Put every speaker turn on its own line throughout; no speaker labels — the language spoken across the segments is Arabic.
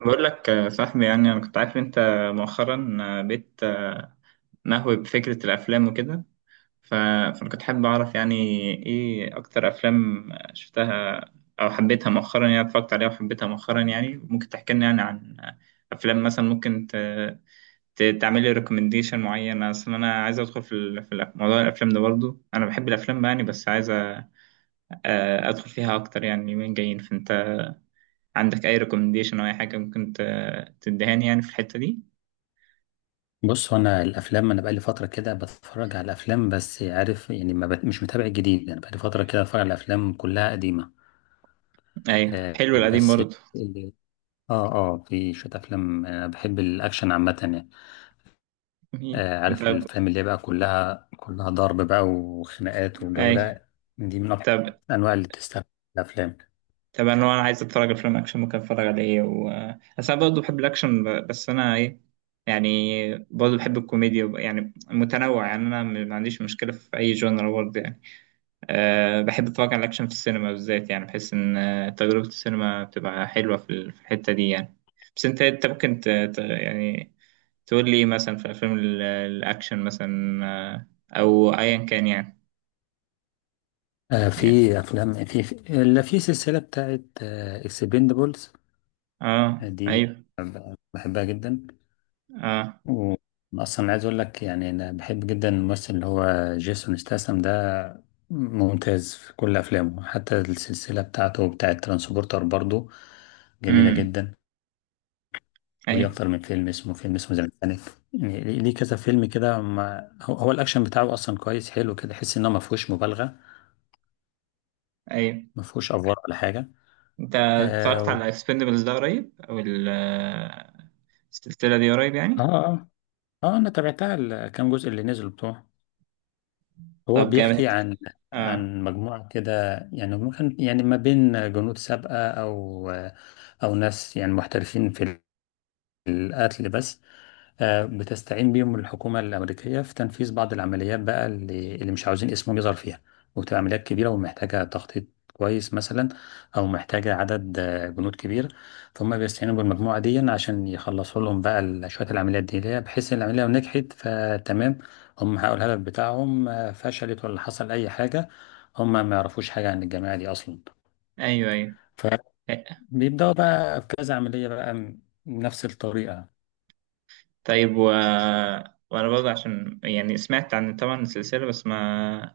بقول لك، صاحبي. يعني انا كنت عارف انت مؤخرا بقيت نهوي بفكرة الافلام وكده. ف- فانا كنت حابب اعرف، يعني ايه اكتر افلام شفتها او حبيتها مؤخرا، يعني اتفرجت عليها وحبيتها مؤخرا. يعني ممكن تحكي لنا يعني عن افلام، مثلا ممكن تعمل لي ريكومنديشن معين. اصل انا عايز ادخل في موضوع الافلام ده برضو، انا بحب الافلام يعني، بس عايز ادخل فيها اكتر، يعني اليومين جايين. فانت عندك اي ريكومنديشن او اي حاجة ممكن تدهاني يعني في الحتة دي؟
بص هو انا الافلام انا بقالي فتره كده بتفرج على الافلام بس عارف يعني ما بت... مش متابع الجديد. انا بقالي فتره كده بتفرج على الافلام كلها قديمه.
ايوه،
آه
حلو القديم
بس
برضه.
اللي... اه اه في شويه افلام، انا بحب الاكشن عامه يعني. عارف
طب.
الافلام اللي هي بقى كلها ضرب بقى وخناقات والجو
ايوه.
ده، دي من اكتر
طب.
الانواع اللي تستهدف الافلام.
طب انا لو عايز اتفرج على فيلم اكشن، ممكن اتفرج على ايه بس انا برضه بحب الاكشن، بس انا ايه يعني، برضه بحب الكوميديا يعني متنوع. يعني انا ما عنديش مشكله في اي جونر برضه يعني. أه، بحب اتفرج على الاكشن في السينما بالذات، يعني بحس ان تجربه السينما بتبقى حلوه في الحته دي يعني. بس انت ممكن يعني تقول لي إيه مثلا في افلام الاكشن مثلا، او ايا كان يعني. يعني.
في افلام في اللي في سلسله بتاعت اكسبندبلز
اه،
دي،
ايوه.
بحبها جدا.
اه،
و- اصلا عايز اقول لك يعني انا بحب جدا الممثل اللي هو جيسون ستاثام ده، ممتاز في كل افلامه. حتى السلسله بتاعه ترانسبورتر برضو جميله
امم
جدا. وليه
ايوه،
اكتر من فيلم، اسمه تايتانيك. يعني ليه كذا فيلم كده. هو الاكشن بتاعه اصلا كويس حلو كده، تحس انه ما فيهوش مبالغه،
ايوه.
ما فيهوش افوار ولا حاجه.
انت
اه
اتفرجت
و-
على اكسبندبلز ده قريب، او السلسله دي قريب
اه
يعني؟
اه انا تابعتها الكام جزء اللي نزلوا بتوعه. هو
طب، جامد.
بيحكي عن
اه،
عن مجموعة كده، يعني ممكن يعني ما بين جنود سابقة، أو أو ناس يعني محترفين في القتل بس. بتستعين بيهم الحكومة الأمريكية في تنفيذ بعض العمليات بقى اللي مش عاوزين اسمهم يظهر فيها. وبتبقى عمليات كبيرة ومحتاجة تخطيط كويس مثلا، أو محتاجة عدد جنود كبير. فهم بيستعينوا بالمجموعة دي عشان يخلصوا لهم بقى شوية العمليات دي، اللي هي بحيث إن العملية لو نجحت فتمام، هم حققوا الهدف بتاعهم. فشلت ولا حصل أي حاجة، هم ما يعرفوش حاجة عن الجماعة دي أصلا.
ايوه، ايوه.
فبيبدأوا بقى في كذا عملية بقى نفس الطريقة.
طيب. وانا برضه، عشان يعني سمعت عن طبعا السلسلة، بس ما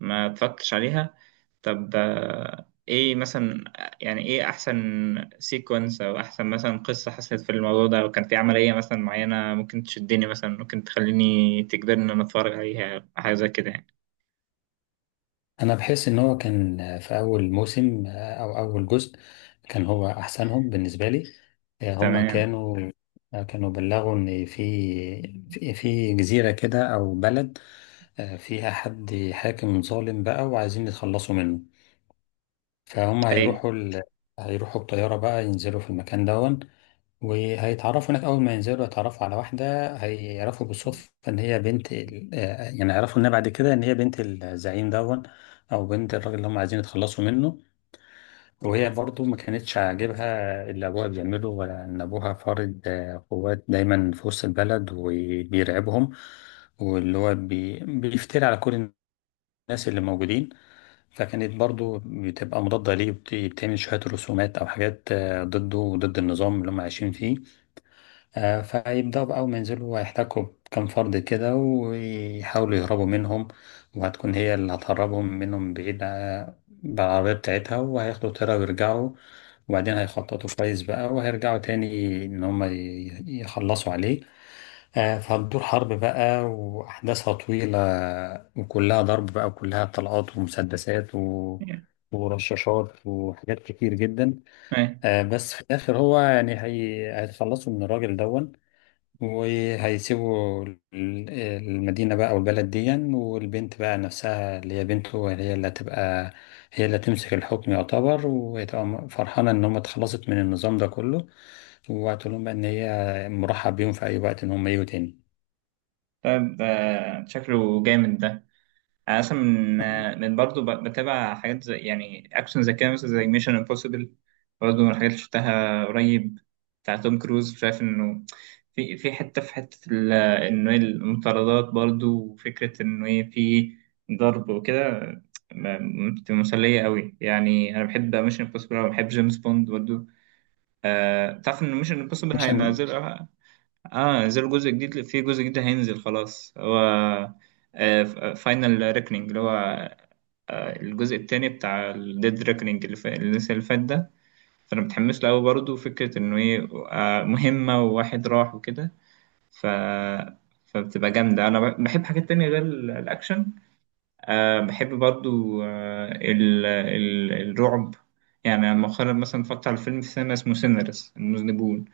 ما اتفرجتش عليها. طب، ايه مثلا يعني ايه احسن سيكونس، او احسن مثلا قصة حصلت في الموضوع ده، لو كان في عملية مثلا معينة ممكن تشدني، مثلا ممكن تخليني تجبرني ان انا اتفرج عليها، حاجة زي كده يعني؟
انا بحس ان هو كان في اول موسم او اول جزء، كان هو احسنهم بالنسبه لي. آه، هم
تمام.
كانوا آه، كانوا بلغوا ان في جزيره كده او بلد فيها حد حاكم ظالم بقى، وعايزين يتخلصوا منه. فهم
اي،
هيروحوا ال... هيروحوا بطياره بقى، ينزلوا في المكان ده. وهيتعرفوا هناك أول ما ينزلوا، يتعرفوا على واحدة هيعرفوا بالصدفة إن هي بنت ال... آه، يعني يعرفوا إنها بعد كده إن هي بنت الزعيم دون، أو بنت الراجل اللي هم عايزين يتخلصوا منه. وهي برضو ما كانتش عاجبها اللي أبوها بيعمله، ولا إن أبوها فارض قوات دايما في وسط البلد وبيرعبهم، واللي هو بيفتري على كل الناس اللي موجودين. فكانت برضو بتبقى مضادة ليه، بتعمل شوية رسومات أو حاجات ضده وضد النظام اللي هم عايشين فيه. فهيبدأوا بقى أول ما ينزلوا هيحتكوا بكام فرد كده، ويحاولوا يهربوا منهم. وهتكون هي اللي هتهربهم منهم بعيد بالعربية بتاعتها، وهياخدوا طيارة ويرجعوا. وبعدين هيخططوا كويس بقى، وهيرجعوا تاني إن هما يخلصوا عليه. فهتدور حرب بقى وأحداثها طويلة، وكلها ضرب بقى، وكلها طلقات ومسدسات ورشاشات وحاجات كتير جدا.
اي.
بس في الآخر هو يعني هيتخلصوا من الراجل دون، وهيسيبوا المدينة بقى أو البلد دي. والبنت بقى نفسها اللي هي بنته، هي اللي هتبقى، هي اللي هتمسك الحكم يعتبر، وهتبقى فرحانة إن هم اتخلصت من النظام ده كله. وهتقول لهم بقى إن هي مرحب بيهم في أي وقت إن هم يجوا تاني.
طيب، شكله جامد ده. انا اصلا من
آه.
من برضه بتابع حاجات زي يعني اكشن زي كده، مثلا زي ميشن امبوسيبل، برضه من الحاجات اللي شفتها قريب، بتاع توم كروز. شايف انه في حته انه إيه المطاردات برضه، وفكره انه ايه في ضرب وكده، بتبقى مسليه قوي يعني. انا بحب ميشن امبوسيبل وبحب جيمس بوند برضه. تعرف ان ميشن امبوسيبل
عشان
هينزل؟ اه، نزل جزء جديد. في جزء جديد هينزل خلاص، هو فاينل ريكنينج، اللي هو الجزء التاني بتاع الديد ريكنينج، اللي لسه، اللي فات ده. فانا متحمس له قوي برضه، فكره انه ايه مهمه وواحد راح وكده. ف فبتبقى جامده. انا بحب حاجات تانية غير الاكشن. أه، بحب برضو، أه ال ال الرعب يعني. أنا مؤخرا مثلا اتفرجت على فيلم في السينما اسمه سينرس المذنبون.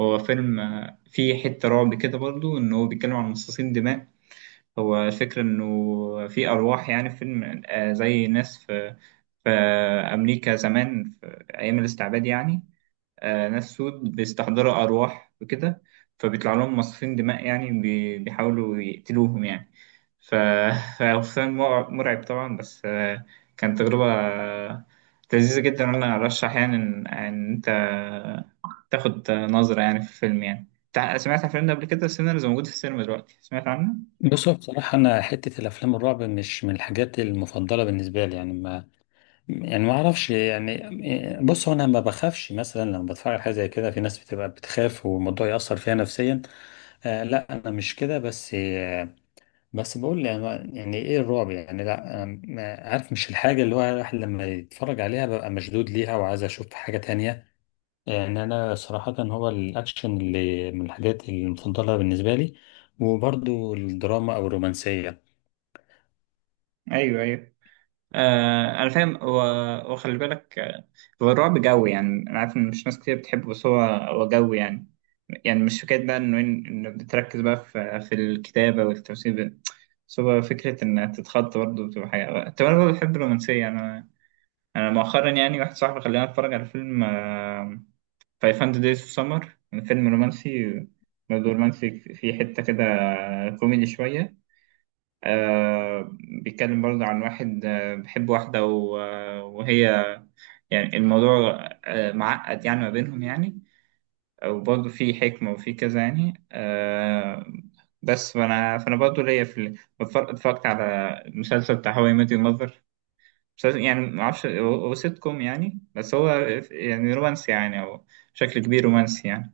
هو فيلم فيه حتة رعب كده برضو، إن هو بيتكلم عن مصاصين دماء. هو الفكرة إنه في أرواح يعني، في فيلم زي ناس في أمريكا زمان، في أيام الاستعباد يعني. ناس سود بيستحضروا أرواح وكده، فبيطلع لهم مصاصين دماء يعني، بيحاولوا يقتلوهم يعني. ف- فحسام مرعب طبعا، بس كانت تجربة لذيذة جدا. أنا أرشح يعني إن أنت تاخد نظرة يعني في الفيلم يعني. سمعت عن الفيلم ده قبل كده؟ سينرز موجود في السينما دلوقتي، سمعت عنه؟
بصوا بصراحة، أنا حتة الأفلام الرعب مش من الحاجات المفضلة بالنسبة لي. يعني ما أعرفش يعني. بصوا، أنا ما بخافش مثلا لما بتفرج على حاجة زي كده. في ناس بتبقى بتخاف والموضوع يأثر فيها نفسيا، لا انا مش كده. بس بقول يعني، يعني ايه الرعب؟ يعني لا، أنا عارف مش الحاجه اللي هو الواحد لما يتفرج عليها ببقى مشدود ليها وعايز اشوف حاجه تانية. يعني انا صراحه هو الاكشن اللي من الحاجات المفضله بالنسبه لي، وبرضو الدراما او الرومانسيه.
أيوه، أيوه. انا فاهم. وخلي بالك، هو الرعب جوي يعني. انا عارف ان مش ناس كتير بتحبه، بس هو جوي يعني. يعني مش فكره بقى انه إن بتركز بقى في الكتابه والتمثيل، بس هو فكره انها تتخض برضه، بتبقى حاجه. طب انا برضه بحب الرومانسيه يعني. انا انا مؤخرا، يعني واحد صاحبي خلاني اتفرج على فيلم فايف هاندرد دايز اوف سمر، فيلم رومانسي، برضه رومانسي فيه حته كده كوميدي شويه. آه بيتكلم برضه عن واحد بيحب واحدة وهي، يعني الموضوع معقد يعني ما بينهم يعني. وبرضه في حكمة وفي كذا يعني، بس فأنا برضه ليا في اتفرجت على المسلسل بتاع هواي ميت يور ماذر. مسلسل يعني معرفش، هو سيت كوم يعني، بس هو يعني رومانسي يعني، أو بشكل كبير رومانسي يعني.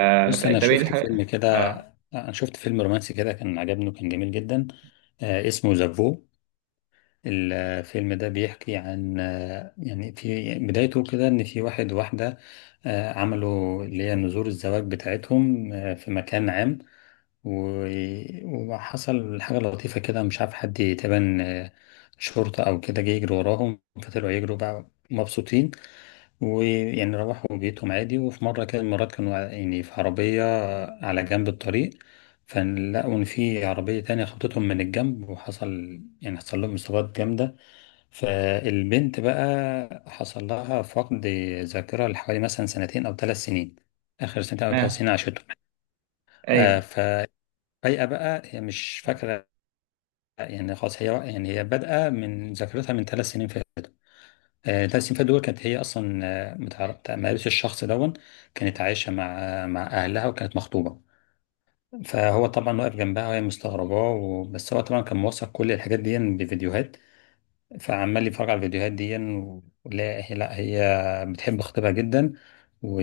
بص انا
طب إيه
شفت فيلم كده،
اه،
انا شفت فيلم رومانسي كده كان عجبني وكان جميل جدا. اسمه ذا. الفيلم ده بيحكي عن يعني في بدايته كده ان في واحد وواحدة عملوا اللي هي نذور الزواج بتاعتهم في مكان عام. و- وحصل حاجة لطيفة كده، مش عارف حد تبان شرطة أو كده، جه يجري وراهم، فطلعوا يجروا بقى مبسوطين. ويعني روحوا بيتهم عادي. وفي مرة كده المرات كانوا يعني في عربية على جنب الطريق، فلقوا إن في عربية تانية خبطتهم من الجنب، وحصل يعني حصل لهم إصابات جامدة. فالبنت بقى حصل لها فقد ذاكرة لحوالي مثلا سنتين أو ثلاث سنين، آخر سنتين أو ثلاث
آه،
سنين عاشتهم. آه
ايوه.
ففجأة بقى هي مش فاكرة، يعني خلاص هي يعني هي بادئة من ذاكرتها من ثلاث سنين فاتوا. آه، ثلاث سنين فاتوا دول كانت هي أصلا متعرف، ما قابلتش الشخص دون، كانت عايشة مع مع أهلها وكانت مخطوبة. فهو طبعا واقف جنبها وهي مستغرباه، بس هو طبعا كان موثق كل الحاجات دي بفيديوهات، فعمال يتفرج على الفيديوهات دي. ولا هي، لا هي بتحب خطيبها جدا. و-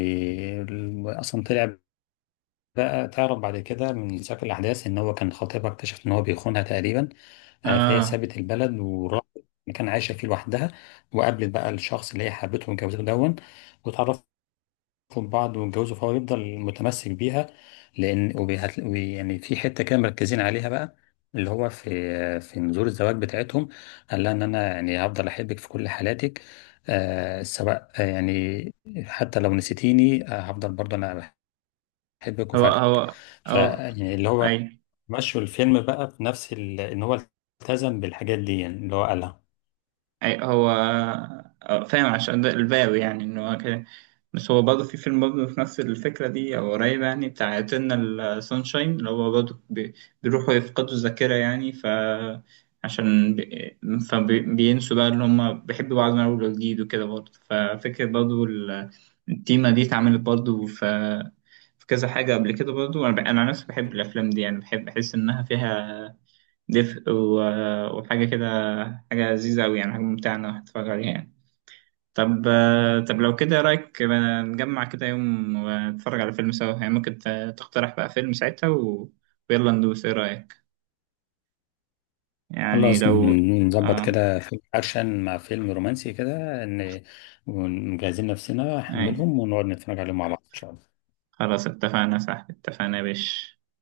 واصلا طلع بقى تعرف بعد كده من سياق الاحداث ان هو كان خطيبها اكتشف ان هو بيخونها تقريبا. فهي
اه،
سابت البلد وراحت مكان عايشه فيه لوحدها، وقابلت بقى الشخص اللي هي حبته واتجوزته دون. واتعرفت، يخطب بعض ويتجوزوا، فهو يفضل متمسك بيها. لان وبيهت... وبي- يعني في حته كده مركزين عليها بقى، اللي هو في نذور الزواج بتاعتهم، قال لها ان انا يعني هفضل احبك في كل حالاتك. آه سواء يعني حتى لو نسيتيني آه، هفضل برضه انا بحبك
هو
وفاكرك.
هو
ف
هو
يعني اللي هو
ايوه،
مشوا الفيلم بقى في نفس ان هو التزم بالحاجات دي، يعني اللي هو قالها.
أي هو. فاهم، عشان ده الباوي يعني إن هو كده. بس هو برضه في فيلم برضه في نفس الفكرة دي أو قريبة يعني، بتاع إترنال سانشاين، اللي هو برضه بيروحوا يفقدوا الذاكرة يعني. عشان بي- فبينسوا بقى إن هما بيحبوا بعض من أول وجديد وكده برضه. التيمة دي اتعملت برضه في كذا حاجة قبل كده برضه. أنا عن نفسي بحب الأفلام دي يعني، بحب أحس إنها فيها دفء وحاجة كده، حاجة لذيذة أوي يعني، حاجة ممتعة إنك تتفرج عليها يعني. طب لو كده إيه رأيك بقى نجمع كده يوم ونتفرج على فيلم سوا يعني؟ ممكن تقترح بقى فيلم ساعتها ويلا ندوس. إيه رأيك يعني
خلاص
لو؟
نظبط
آه
كده فيلم أكشن مع فيلم رومانسي كده، إن ونجهزين نفسنا
أي.
حملهم ونقعد نتفرج عليهم مع بعض إن شاء الله.
خلاص، اتفقنا. صح، اتفقنا يا باشا.